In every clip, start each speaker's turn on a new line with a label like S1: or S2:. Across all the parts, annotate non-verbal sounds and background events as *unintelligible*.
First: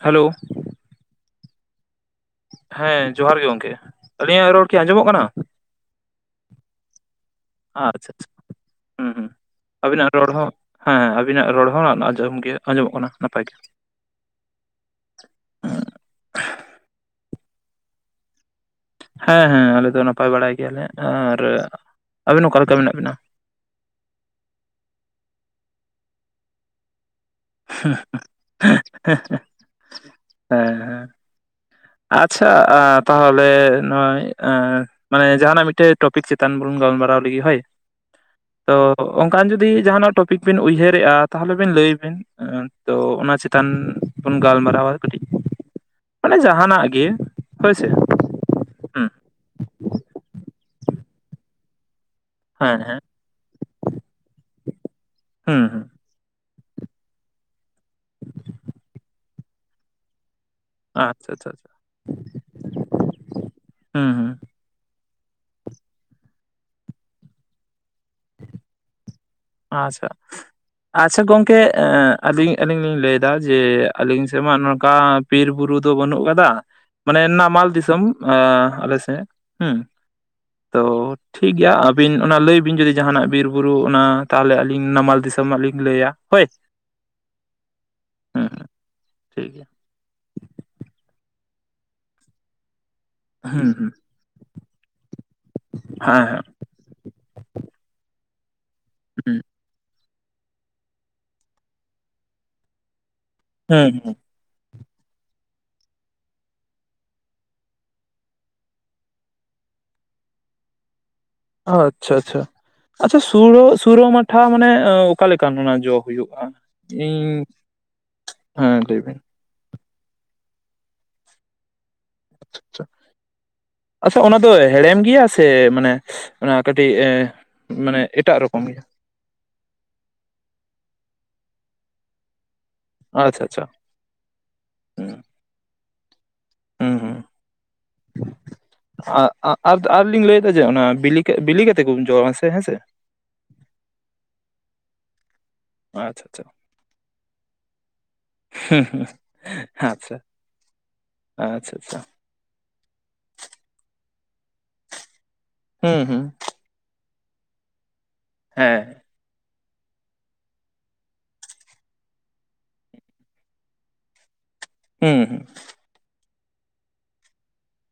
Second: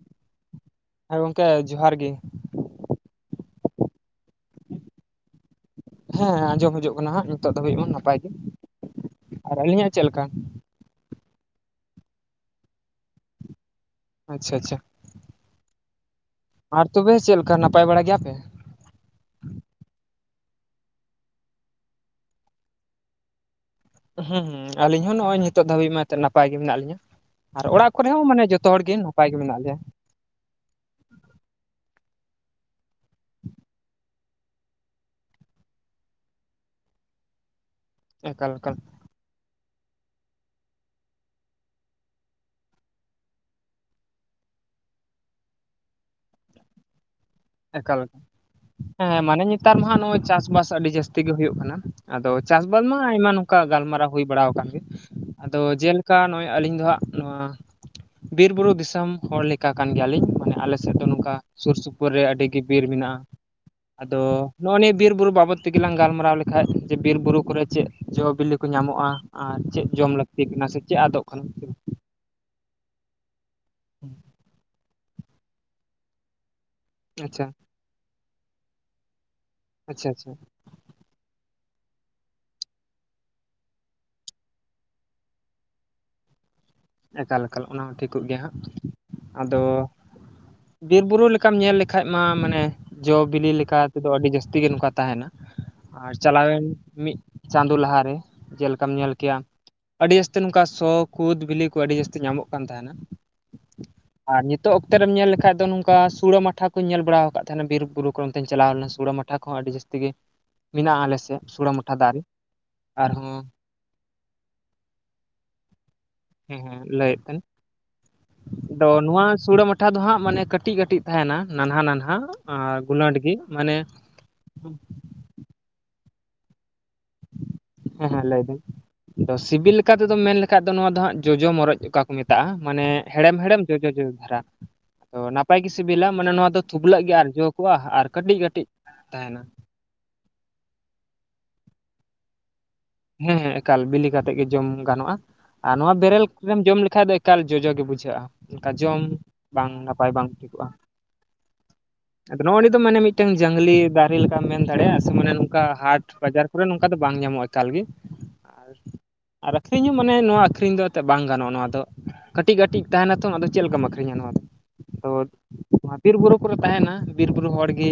S1: Hello
S2: ᱦᱮᱸ ᱜᱚᱝᱠᱮ ᱡᱚᱦᱟᱨ ᱜᱮ᱾
S1: ᱦᱮᱸ ᱡᱚᱦᱟᱨ ᱜᱮ ᱜᱚᱝᱠᱮ, ᱟᱹᱞᱤᱧᱟᱜ ᱨᱚᱲ ᱠᱤ ᱟᱸᱡᱚᱢᱚᱜ ᱠᱟᱱᱟ ᱾
S2: ᱦᱮᱸ ᱟᱸᱡᱚᱢ ᱦᱤᱡᱩᱜ ᱠᱟᱱᱟ ᱦᱟᱸᱜ ᱱᱤᱛᱚᱜ ᱫᱷᱟᱵᱤᱜ ᱢᱟ
S1: ᱟᱪᱪᱷᱟ
S2: ᱱᱟᱯᱟᱭ ᱜᱮ,
S1: ᱟᱪᱪᱷᱟ ᱦᱩᱸ ᱦᱩᱸ
S2: ᱟᱨ ᱟᱹᱞᱤᱧᱟᱜ ᱪᱮᱫ
S1: ᱟᱹᱵᱤᱱᱟᱜ
S2: ᱞᱮᱠᱟ?
S1: ᱨᱚᱲ ᱦᱚᱸ ᱦᱮᱸ ᱟᱵᱤᱱᱟᱜ ᱨᱚᱲ ᱦᱚᱸ ᱟᱸᱡᱚᱢ ᱜᱮ ᱟᱸᱡᱚᱢᱚᱜ ᱠᱟᱱᱟ ᱱᱟᱯᱟᱭ ᱜᱮ᱾
S2: ᱟᱪᱪᱷᱟ ᱟᱪᱪᱷᱟ᱾ ᱟᱨ ᱛᱚᱵᱮ ᱪᱮᱫ ᱞᱮᱠᱟ ᱱᱟᱯᱟᱭ ᱵᱟᱲᱟ ᱜᱮᱭᱟ ᱯᱮ?
S1: ᱦᱮᱸ ᱦᱮᱸ ᱟᱞᱮ ᱫᱚ ᱱᱟᱯᱟᱭ ᱵᱟᱲᱟᱭ ᱜᱮᱭᱟᱞᱮ ᱟᱨ ᱟᱹᱵᱮᱱ ᱚᱠᱟ ᱞᱮᱠᱟ ᱢᱮᱱᱟᱜ ᱵᱤᱱᱟ?
S2: ᱦᱩᱸ ᱦᱩᱸ ᱟᱞᱤᱧ ᱦᱚᱸ ᱱᱚᱜᱼᱚᱭ ᱱᱤᱛᱚᱜ ᱫᱷᱟᱹᱵᱤᱡ ᱢᱟ ᱱᱟᱯᱟᱭ ᱜᱮ ᱢᱮᱱᱟᱜ ᱞᱤᱧᱟ᱾ ᱟᱨ ᱚᱲᱟᱜ ᱠᱚᱨᱮ ᱦᱚᱸ ᱢᱟᱱᱮ ᱡᱚᱛᱚ ᱦᱚᱲ ᱜᱮ ᱱᱟᱯᱟᱭ ᱜᱮ ᱢᱮᱱᱟᱜ ᱞᱮᱭᱟ᱾
S1: ᱦᱮᱻ ᱦᱮᱸ ᱾ ᱟᱪᱪᱷᱟ ᱛᱟᱦᱚᱞᱮ ᱱᱚᱜᱼᱚᱭ ᱮ ᱢᱟᱱᱮ ᱡᱟᱦᱟᱱᱟᱜ ᱢᱤᱫᱴᱮᱡ ᱴᱚᱯᱤᱠ ᱪᱮᱛᱟᱱ ᱵᱚᱱ ᱜᱟᱞᱢᱟᱨᱟᱣ ᱞᱤᱜᱤ ᱦᱳᱭ᱾
S2: ᱮᱠᱟᱞ
S1: ᱛᱚ
S2: ᱮᱠᱟᱞ ᱾
S1: ᱚᱱᱠᱟᱱ ᱡᱩᱫᱤ ᱡᱟᱦᱟ ᱱᱟᱜ ᱴᱚᱯᱤᱠ ᱵᱤᱱ ᱩᱭᱦᱟᱹᱨᱮᱜᱼᱟ ᱛᱟᱦᱚᱞᱮ ᱵᱤᱱ ᱞᱟᱹᱭ ᱵᱤᱱ᱾ ᱛᱚ ᱚᱱᱟ ᱪᱮᱛᱟᱱ ᱵᱚᱱ ᱜᱟᱞᱢᱟᱨᱟᱣᱼᱟ ᱠᱟᱹᱴᱤᱡ, ᱢᱟᱱᱮ ᱡᱟ ᱦᱟᱱᱟᱜ ᱜᱮ᱾ ᱦᱳᱭᱥᱮ
S2: ᱮᱠᱟᱞ ᱮᱠᱟᱞ ᱮ
S1: ᱦᱮᱸ
S2: ᱢᱟᱱᱮ ᱱᱮᱛᱟᱨ ᱢᱟ ᱦᱟᱸᱜ ᱱᱚᱜᱼᱚᱭ ᱪᱟᱥᱵᱟᱥ ᱟᱹᱰᱤ ᱡᱟᱹᱥᱛᱤ ᱜᱮ ᱦᱩᱭᱩᱜ ᱠᱟᱱᱟ ᱾ ᱟᱫᱚ
S1: ᱦᱮᱸ
S2: ᱪᱟᱥᱵᱟᱥ
S1: ᱦᱮᱸ
S2: ᱢᱟ ᱟᱭᱢᱟ ᱱᱚᱝᱠᱟ ᱜᱟᱞᱢᱟᱨᱟᱣ ᱦᱩᱭ ᱵᱟᱲᱟ ᱠᱟᱱ ᱜᱮ, ᱟᱫᱚ
S1: ᱦᱩᱸ ᱦᱩᱸ
S2: ᱡᱮ ᱠᱟ ᱱᱚᱜᱼᱚᱭ ᱟᱹᱞᱤᱧ ᱫᱚ ᱦᱟᱸᱜ ᱱᱚᱣᱟ ᱵᱤᱨ ᱵᱩᱨᱩ ᱫᱤᱥᱚᱢ ᱦᱚᱲ ᱞᱮᱠᱟ ᱠᱟᱱ ᱜᱮᱭᱟ ᱞᱤᱧ, ᱢᱟᱱᱮ ᱟᱞᱮ
S1: ᱟᱪᱪᱷᱟ ᱟᱪᱪᱷᱟ ᱪᱷᱟ ᱾
S2: ᱠᱚᱨᱮ ᱟᱹᱰᱤ ᱜᱮ ᱵᱤᱨ ᱢᱮᱱᱟᱜᱼᱟ, ᱟᱫᱚ
S1: ᱦᱩᱸ
S2: ᱱᱚᱜᱼᱚ ᱱᱤᱭᱟᱹ ᱵᱤᱨ ᱵᱩᱨᱩ ᱵᱟᱵᱚᱫ ᱛᱮᱜᱮ ᱞᱟᱝ ᱜᱟᱞᱢᱟᱨᱟᱣ ᱞᱮᱠᱷᱟᱡ ᱡᱮ ᱵᱤᱨ ᱵᱩᱨᱩ ᱠᱚᱨᱮ ᱪᱮᱫ ᱡᱚᱼᱵᱤᱞᱤ ᱠᱚ ᱧᱟᱢᱚᱜᱼᱟ? ᱟᱨ ᱪᱮᱫ
S1: ᱟᱪᱪᱷᱟ
S2: ᱡᱚᱢ ᱞᱟᱹᱠᱛᱤ ᱠᱟᱱᱟ ᱥᱮ ᱪᱮᱫ
S1: ᱟᱪᱪᱷᱟ
S2: ᱟᱫᱚᱜ ᱠᱟᱱᱟ?
S1: ᱜᱚᱝᱠᱮ ᱮᱸ ᱟᱹᱞᱤᱧ ᱟᱹᱞᱤᱧ ᱞᱤᱧ ᱞᱟᱹᱭ ᱫᱟ ᱡᱮ ᱟᱹᱞᱤᱧ ᱥᱮᱫ ᱢᱟ ᱱᱚᱝᱠᱟ ᱵᱤᱨ ᱵᱩᱨᱩ ᱫᱚ ᱵᱟᱹᱱᱩᱜ ᱠᱟᱫᱟ᱾ ᱢᱟᱱᱮ
S2: ᱟᱪᱪᱷᱟ
S1: ᱱᱟᱢᱟᱞ ᱫᱤᱥᱚᱢ ᱟᱞᱮ ᱥᱮᱫ᱾ ᱦᱩᱸ
S2: ᱟᱪᱪᱷᱟ ᱟᱪᱪᱷᱟ ᱾
S1: ᱛᱚ ᱴᱷᱤᱠ ᱜᱮᱭᱟ ᱟᱹᱵᱤᱱ ᱚᱱᱟ ᱞᱟᱹᱭ ᱵᱤᱱ ᱡᱩᱫᱤ ᱡᱟᱦᱟᱱᱟᱜ ᱵᱤᱨᱵᱩᱨᱩ ᱚᱱᱟ ᱛᱟᱦᱚᱞᱮ ᱟᱹᱞᱤᱧ ᱱᱟᱢᱟᱞ ᱫᱤᱥᱚᱢ ᱨᱮᱱᱟᱜ ᱞᱤᱧ ᱞᱟᱹᱭᱟ, ᱦᱳᱭ ᱾
S2: ᱮᱠᱟᱞ ᱮᱠᱟᱞ ᱚᱱᱟ ᱦᱚᱸ ᱴᱷᱤᱠᱚᱜ ᱜᱮᱭᱟ ᱦᱟᱸᱜ,
S1: ᱴᱷᱤᱠ
S2: ᱟᱫᱚ
S1: ᱜᱮᱭᱟ
S2: ᱵᱤᱨ ᱵᱩᱨᱩ ᱞᱮᱠᱟᱢ ᱧᱮᱞ ᱞᱮᱠᱷᱟᱡ ᱢᱟ ᱢᱟᱱᱮ ᱡᱚ ᱵᱤᱞᱤ
S1: ᱦᱩᱸ
S2: ᱞᱮᱠᱟ
S1: ᱦᱩᱸ
S2: ᱛᱮᱫᱚ ᱟᱹᱰᱤ ᱡᱟᱹᱥᱛᱤ ᱜᱮ ᱱᱚᱝᱠᱟ ᱛᱟᱦᱮᱱᱟ ᱾ ᱟᱨ
S1: ᱦᱮᱸ ᱦᱮᱸ
S2: ᱪᱟᱞᱟᱣᱮᱱ ᱢᱤᱫ ᱪᱟᱸᱫᱳ ᱞᱟᱦᱟᱨᱮ ᱡᱮᱞᱮᱠᱟᱢ ᱧᱮᱞ ᱠᱮᱭᱟ
S1: ᱦᱩᱸ
S2: ᱟᱹᱰᱤ ᱡᱟᱹᱥᱛᱤ ᱱᱚᱝᱠᱟ ᱥᱚ ᱠᱩᱫ ᱵᱤᱞᱤ ᱠᱚ ᱟᱹᱰᱤ ᱡᱟᱹᱥᱛᱤ ᱧᱟᱢᱚᱜ ᱠᱟᱱ ᱛᱟᱦᱮᱱᱟ ᱾
S1: *unintelligible*
S2: ᱟᱨ ᱱᱤᱛᱚᱜ ᱚᱠᱛᱮ ᱨᱮᱢ ᱧᱮᱞ ᱞᱮᱠᱷᱟᱡ ᱫᱚ ᱥᱩᱲᱟᱹ ᱢᱟᱴᱷᱟ ᱠᱚᱧ ᱧᱮᱞ ᱵᱟᱲᱟ ᱟᱠᱟᱫ ᱛᱟᱦᱮᱱᱟ ᱵᱤᱨ ᱵᱩᱨᱩ ᱠᱚ ᱚᱱᱛᱮᱧ ᱪᱟᱞᱟᱣ ᱞᱮᱱᱟ ᱥᱩᱲᱟᱹ ᱢᱟᱴᱷᱟ ᱠᱚᱦᱚᱸ ᱟᱹᱰᱤ ᱡᱟᱥᱛᱤ ᱜᱮ ᱢᱮᱱᱟᱜᱼᱟ ᱟᱞᱮ ᱥᱮᱫ ᱾
S1: ᱟᱪᱪᱷᱟ ᱟᱪᱪᱷᱟ, ᱟᱪᱪᱷᱟ ᱥᱩᱲᱟᱹ ᱢᱟᱴᱷᱟ ᱢᱟᱱᱮ ᱚᱠᱟ ᱞᱮᱠᱟᱱ ᱚᱱᱟ ᱡᱚ ᱦᱩᱭᱩᱜᱼᱟ?
S2: ᱦᱮᱸ ᱦᱮᱸ
S1: ᱤᱧ
S2: ᱞᱟᱹᱭᱮᱫ ᱛᱟᱦᱮᱸᱱ
S1: ᱦᱮᱸ ᱞᱟᱹᱭ ᱵᱤᱱ
S2: ᱱᱚᱣᱟ ᱥᱩᱲᱟᱹ ᱢᱟᱴᱷᱟ ᱫᱚ ᱦᱟᱸᱜ ᱢᱟᱱᱮ ᱠᱟᱹᱴᱤᱡ ᱠᱟᱹᱴᱤᱡ ᱛᱟᱦᱮᱱᱟ ᱱᱟᱱᱦᱟ ᱱᱟᱱᱦᱟ ᱦᱟᱸᱜ ᱟᱨ ᱜᱩᱞᱟ ᱜᱤ ᱢᱟᱱᱮ
S1: ᱛᱚ ᱚᱱᱟ ᱫᱚ ᱦᱮᱲᱮᱢ ᱜᱮᱭᱟ ᱥᱮ ᱢᱟᱱᱮ ᱚᱱᱟ ᱠᱟᱹᱴᱤᱡ ᱮᱸ ᱻ
S2: ᱦᱮᱸ ᱦᱮᱸ ᱞᱟᱹᱭ ᱵᱤᱱ ᱾ ᱛᱚ ᱥᱤᱵᱤᱞ ᱞᱮᱠᱟ ᱛᱮᱫᱚ ᱢᱮᱱ ᱞᱮᱠᱷᱟᱡ ᱫᱚ ᱱᱚᱣᱟ ᱫᱚ ᱦᱟᱸᱜ ᱡᱚᱡᱚ ᱢᱚᱨᱚᱡ ᱚᱠᱟ ᱠᱚ ᱢᱮᱛᱟᱜᱼᱟ ᱢᱟᱱᱮ ᱦᱮᱲᱮᱢ
S1: ᱟᱪᱪᱷᱟ
S2: ᱦᱮᱲᱮᱢ
S1: ᱟᱪᱪᱷᱟ
S2: ᱡᱚᱡᱚ ᱡᱚᱡᱚ ᱫᱷᱟᱨᱟ
S1: ᱦᱩᱸ
S2: ᱱᱟᱯᱟᱭ ᱜᱮ ᱥᱤᱵᱤᱞᱟ, ᱢᱟᱱᱮ ᱱᱚᱣᱟ ᱫᱚ
S1: ᱦᱩᱸ
S2: ᱛᱷᱩᱯᱞᱟᱹᱜ
S1: ᱦᱩᱸ
S2: ᱜᱮᱭᱠ ᱟᱨ ᱡᱚᱠᱚᱣᱟ ᱟᱨ ᱠᱟᱹᱴᱤᱡ
S1: ᱟ
S2: ᱛᱟᱦᱮᱱᱟ
S1: ᱟ ᱟᱨ ᱟᱨ ᱞᱤᱧ ᱞᱟᱹᱭᱮᱫᱟ ᱡᱮ ᱚᱱᱟ ᱵᱤᱞᱤ ᱵᱤᱞᱤ ᱠᱟᱛᱮ ᱠᱚ ᱡᱚᱢᱟ ᱥᱮ ᱦᱮᱸ ᱥᱮ?
S2: ᱦᱮᱸ ᱦᱮᱸ ᱮᱠᱟᱞ ᱵᱤᱞᱤ ᱠᱟᱛᱮᱜ ᱜᱮ ᱡᱚᱢ ᱜᱟᱱᱚᱜᱼᱟ ᱾ ᱟᱨ ᱱᱚᱣᱟ ᱵᱮᱨᱮᱞ
S1: ᱟᱪᱪᱷᱟ ᱟᱪᱪᱷᱟ
S2: ᱨᱮᱢ ᱡᱚᱢ ᱞᱮᱠᱷᱟᱡ ᱫᱚ ᱮᱠᱟᱞ ᱡᱚᱡᱚ ᱜᱮ ᱵᱩᱡᱷᱟᱹᱜᱼᱟ ᱾ ᱠᱟ
S1: ᱦᱩᱸ
S2: ᱡᱚᱢ
S1: ᱦᱩᱸ
S2: ᱵᱟᱝ ᱱᱟᱯᱟᱭ
S1: ᱟᱪᱪᱷᱟ
S2: ᱵᱟᱝ ᱦᱩᱭᱩᱜ-ᱟ᱾
S1: ᱟᱪᱪᱷᱟ ᱟᱪᱪᱷᱟ
S2: ᱟᱫᱚ ᱱᱚᱜᱼᱚᱭ ᱱᱤᱛᱚᱜ ᱢᱟᱱᱮ ᱢᱤᱫᱴᱟᱝ ᱡᱚᱝᱞᱤ ᱜᱟᱨᱮ ᱞᱮᱠᱟᱢ ᱢᱮᱱ ᱫᱟᱲᱮᱭᱟᱜᱼᱟ ᱥᱮ ᱢᱟᱱᱮ ᱱᱚᱝᱠᱟ
S1: ᱦᱩᱸ
S2: ᱦᱟᱴ
S1: ᱦᱩᱸ
S2: ᱵᱟᱡᱟᱨ ᱯᱚᱨᱟᱹ ᱱᱚᱝᱠᱟ ᱫᱚ ᱵᱟᱝ ᱧᱟᱢᱚᱜᱼᱟ ᱮᱠᱟᱞ ᱜᱮ ᱟᱨ
S1: ᱦᱮᱸ
S2: ᱟᱨ ᱟᱹᱠᱷᱨᱤᱧ ᱦᱚᱸ ᱢᱟᱱᱮ ᱱᱚᱣᱟ ᱟᱹᱠᱷᱨᱤᱧ ᱫᱚ ᱮᱱᱛᱮᱫ ᱵᱟᱝ ᱜᱟᱱᱚᱜ-ᱟ ᱱᱚᱣᱟ ᱫᱚ ᱾ ᱠᱟᱹᱴᱤᱡ ᱠᱟᱹᱴᱤᱡ ᱛᱟᱦᱮᱱᱟ ᱛᱚ ᱟᱫᱚ ᱪᱮᱫ ᱞᱮᱠᱟᱢ ᱟᱹᱠᱷᱨᱤᱧᱟ ᱱᱚᱣᱟ ᱫᱚ ᱛᱚ
S1: ᱦᱩᱸ ᱦᱩᱸ
S2: ᱵᱤᱨ ᱵᱩᱨᱩ ᱠᱚᱨᱮ ᱛᱟᱦᱮᱱᱟ ᱵᱤᱨ ᱵᱩᱨᱩ ᱦᱚᱲᱜᱮ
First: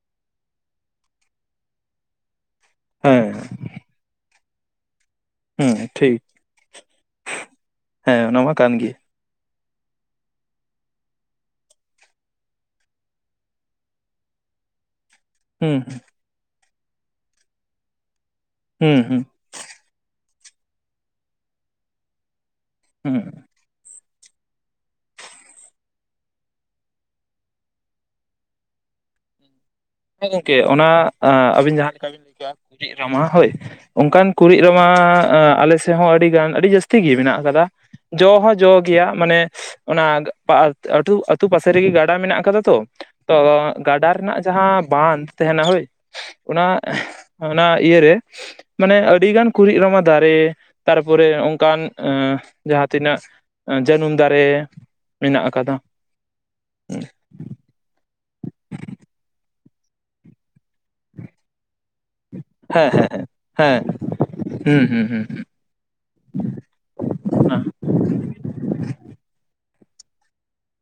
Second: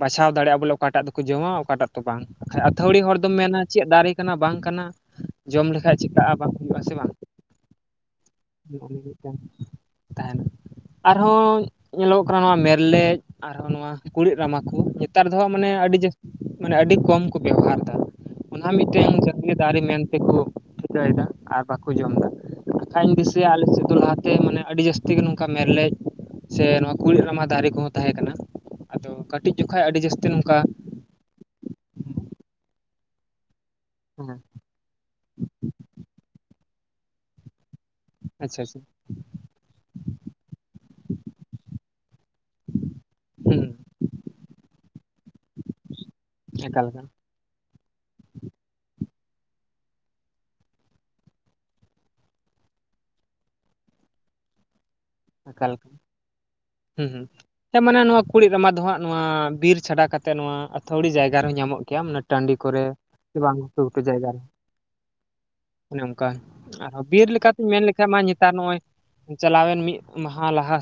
S2: ᱵᱟᱪᱷᱟᱣ ᱫᱟᱲᱮᱭᱟᱜ-ᱟ ᱵᱚᱞᱮ ᱚᱠᱟᱴᱟᱜ ᱫᱚᱠᱚ ᱡᱚᱢᱟ ᱚᱠᱟᱴᱟᱜ ᱫᱚ ᱵᱟᱝ ᱟᱹᱛᱷᱟᱹᱣᱲᱤ ᱦᱚᱲ ᱫᱚᱢ
S1: ᱦᱮᱸ
S2: ᱢᱮᱱᱟ ᱪᱮᱫ ᱫᱟᱨᱮ ᱠᱟᱱᱟ ᱵᱟᱝ ᱠᱟᱱᱟ ᱡᱚᱢ
S1: ᱦᱩᱸ
S2: ᱞᱮᱠᱷᱟᱡ
S1: ᱴᱷᱤᱠ
S2: ᱪᱤᱠᱟᱹᱜ-ᱟ ᱵᱟ ᱵᱟᱥᱮ ᱵᱟᱝ?
S1: ᱦᱮᱸ ᱚᱱᱟ ᱢᱟ ᱠᱟᱱ ᱜᱮ
S2: ᱛᱟᱦᱮᱱ ᱟᱨ ᱦᱚᱸᱧᱮᱞᱚᱜᱚᱜ ᱠᱟᱱᱟ ᱱᱚᱣᱟ ᱢᱮᱨᱞᱮᱡ ᱟᱨᱦᱚᱸ ᱠᱩᱲᱤᱫ ᱨᱟᱢᱟ ᱠᱩ ᱛᱟᱨ ᱫᱚᱦᱟ ᱢᱟᱱᱮ
S1: ᱦᱩᱸ
S2: ᱟᱹᱰᱤ
S1: ᱦᱩᱸ
S2: ᱡᱟᱹᱥᱛ ᱢᱟᱱᱮ ᱟᱹᱰᱤ ᱠᱚᱢ ᱠᱚ ᱵᱮᱵᱚᱦᱟᱨ ᱮᱫᱟ᱾ ᱚᱱᱟ
S1: ᱦᱩᱸ
S2: ᱢᱤᱫᱴᱮᱱ
S1: ᱦᱩᱸ
S2: ᱡᱟᱛᱤᱭᱳ ᱫᱟᱨᱮ ᱢᱮᱱ ᱛᱮᱠᱚ ᱴᱷᱤᱠᱟᱹᱭᱮᱫᱟ ᱟᱨ ᱵᱟᱠᱚ ᱡᱚᱢ ᱫᱟ ᱾ ᱠᱷᱟᱱ
S1: ᱦᱩᱸ
S2: ᱵᱟᱥᱤ ᱟᱞᱮ ᱥᱮᱫ ᱞᱟᱦᱟᱛᱮ ᱢᱟᱱᱮ ᱟᱹᱰᱤ ᱡᱟᱹᱥᱛᱤ ᱜᱮ ᱱᱚᱝᱠᱟ ᱢᱮᱨᱞᱮᱡᱽ ᱥᱮ ᱱᱚᱣᱟ ᱠᱩᱲᱤᱫ ᱨᱟᱢᱟ ᱫᱟᱨᱮ ᱠᱚᱦᱚᱸ ᱛᱟᱦᱮᱸ ᱠᱟᱱᱟ ᱟᱫᱚ ᱠᱟᱹᱴᱤᱡ ᱡᱚᱠᱷᱟᱡ ᱟᱹᱰᱤ ᱡᱟᱹᱥᱛᱤ
S1: ᱮᱸ
S2: ᱱᱚᱝᱠᱟ
S1: ᱜᱚᱝᱠᱮ ᱚᱱᱟ ᱟ ᱟᱵᱤᱱ ᱡᱟᱦᱟ ᱞᱮᱠᱟ ᱵᱩᱡᱷᱟᱜᱟ ᱠᱩᱲᱤᱫ ᱨᱟᱢᱟ ᱦᱳᱭ ᱚᱱᱠᱟᱱ
S2: ᱦᱮᱸ
S1: ᱠᱩᱲᱤᱫᱽ ᱨᱟᱢᱟ ᱢᱟ ᱟ ᱟᱞᱮ ᱥᱮᱫ ᱦᱚᱸ ᱟᱹᱰᱤ ᱜᱟᱱ ᱟᱹᱰᱤ ᱡᱟᱹᱥᱛᱤ ᱜᱮ ᱢᱮᱱᱟᱜ ᱠᱟᱫᱟ᱾ ᱡᱚ ᱦᱚᱸ
S2: ᱟᱪᱪᱷᱟ
S1: ᱡᱚ
S2: ᱟᱪᱪᱷᱟ
S1: ᱜᱮᱭᱟ ᱢᱟᱱᱮ ᱚᱱᱟ ᱯᱟ ᱟᱴᱩ ᱟᱛᱩ ᱯᱟᱥᱮ ᱨᱮᱜᱮ ᱜᱟᱰᱟ ᱢᱮᱱᱟᱜ ᱟᱠᱟᱫᱟ ᱛᱚ ᱛᱚ
S2: ᱦᱩᱸ
S1: ᱜᱟᱰᱟ ᱨᱮᱱᱟᱜ ᱡᱟᱦᱟᱸ ᱵᱟᱸᱫ ᱛᱟᱦᱮᱱᱟ ᱦᱳᱭ ᱚᱱᱟ
S2: ᱮᱠᱟᱞ ᱮᱠᱟᱞ
S1: ᱚᱱᱟ ᱤᱭᱟᱹ ᱨᱮ ᱢᱟᱱᱮ ᱟᱹᱰᱤ ᱜᱟᱱ ᱠᱩᱲᱤᱫ ᱨᱚᱢᱟ ᱫᱟᱨᱮ ᱛᱟᱨᱯᱚᱨᱮ ᱚᱱᱠᱟᱱ ᱡᱟᱦᱟ ᱛᱤᱱᱟᱹᱜ ᱟ ᱡᱟᱹᱱᱩᱢ ᱫᱟᱨᱮ ᱢᱮᱱᱟᱜ
S2: ᱮᱠᱟᱞᱟ
S1: ᱟᱠᱟᱫᱟ
S2: ᱦᱩᱸ ᱦᱩᱸ ᱥᱮ ᱢᱟᱱᱮ ᱱᱚᱣᱟ ᱠᱩᱲᱤᱫ ᱨᱟᱢᱟ ᱫᱚ ᱦᱟᱜ ᱱᱚᱣᱟ ᱵᱤᱨ ᱪᱷᱟᱰᱟ ᱠᱟᱛᱮᱜ ᱱᱚᱣᱟ ᱟᱹᱛᱷᱣᱲᱤ ᱡᱟᱭᱜᱟ ᱨᱮᱦᱚᱸ ᱧᱟᱢᱚᱜ ᱜᱮᱭᱟ ᱴᱟᱺᱰᱤ ᱠᱚᱨᱮ
S1: ᱦᱮᱸ
S2: ᱥᱮ ᱵᱟᱝ ᱜᱷᱩᱴᱩ
S1: ᱦᱮᱸ
S2: ᱜᱷᱩᱴᱩ ᱡᱟᱭᱜᱟ ᱨᱮ
S1: ᱦᱮᱸ ᱦᱮᱸ
S2: ᱚᱱᱮ ᱚᱱᱠᱟ ᱟᱨᱚᱸ ᱵᱤᱨ
S1: ᱦᱩᱸ
S2: ᱞᱮᱠᱟ
S1: ᱦᱩᱸ
S2: ᱛᱤᱧ ᱢᱮᱱ ᱞᱮᱠᱷᱟᱡ ᱢᱟ ᱱᱮᱛᱟᱨ ᱱᱚᱜᱚᱭ ᱪᱟᱞᱟᱣᱮᱱ ᱢᱤᱫ ᱢᱟᱦᱟ ᱞᱟᱦᱟ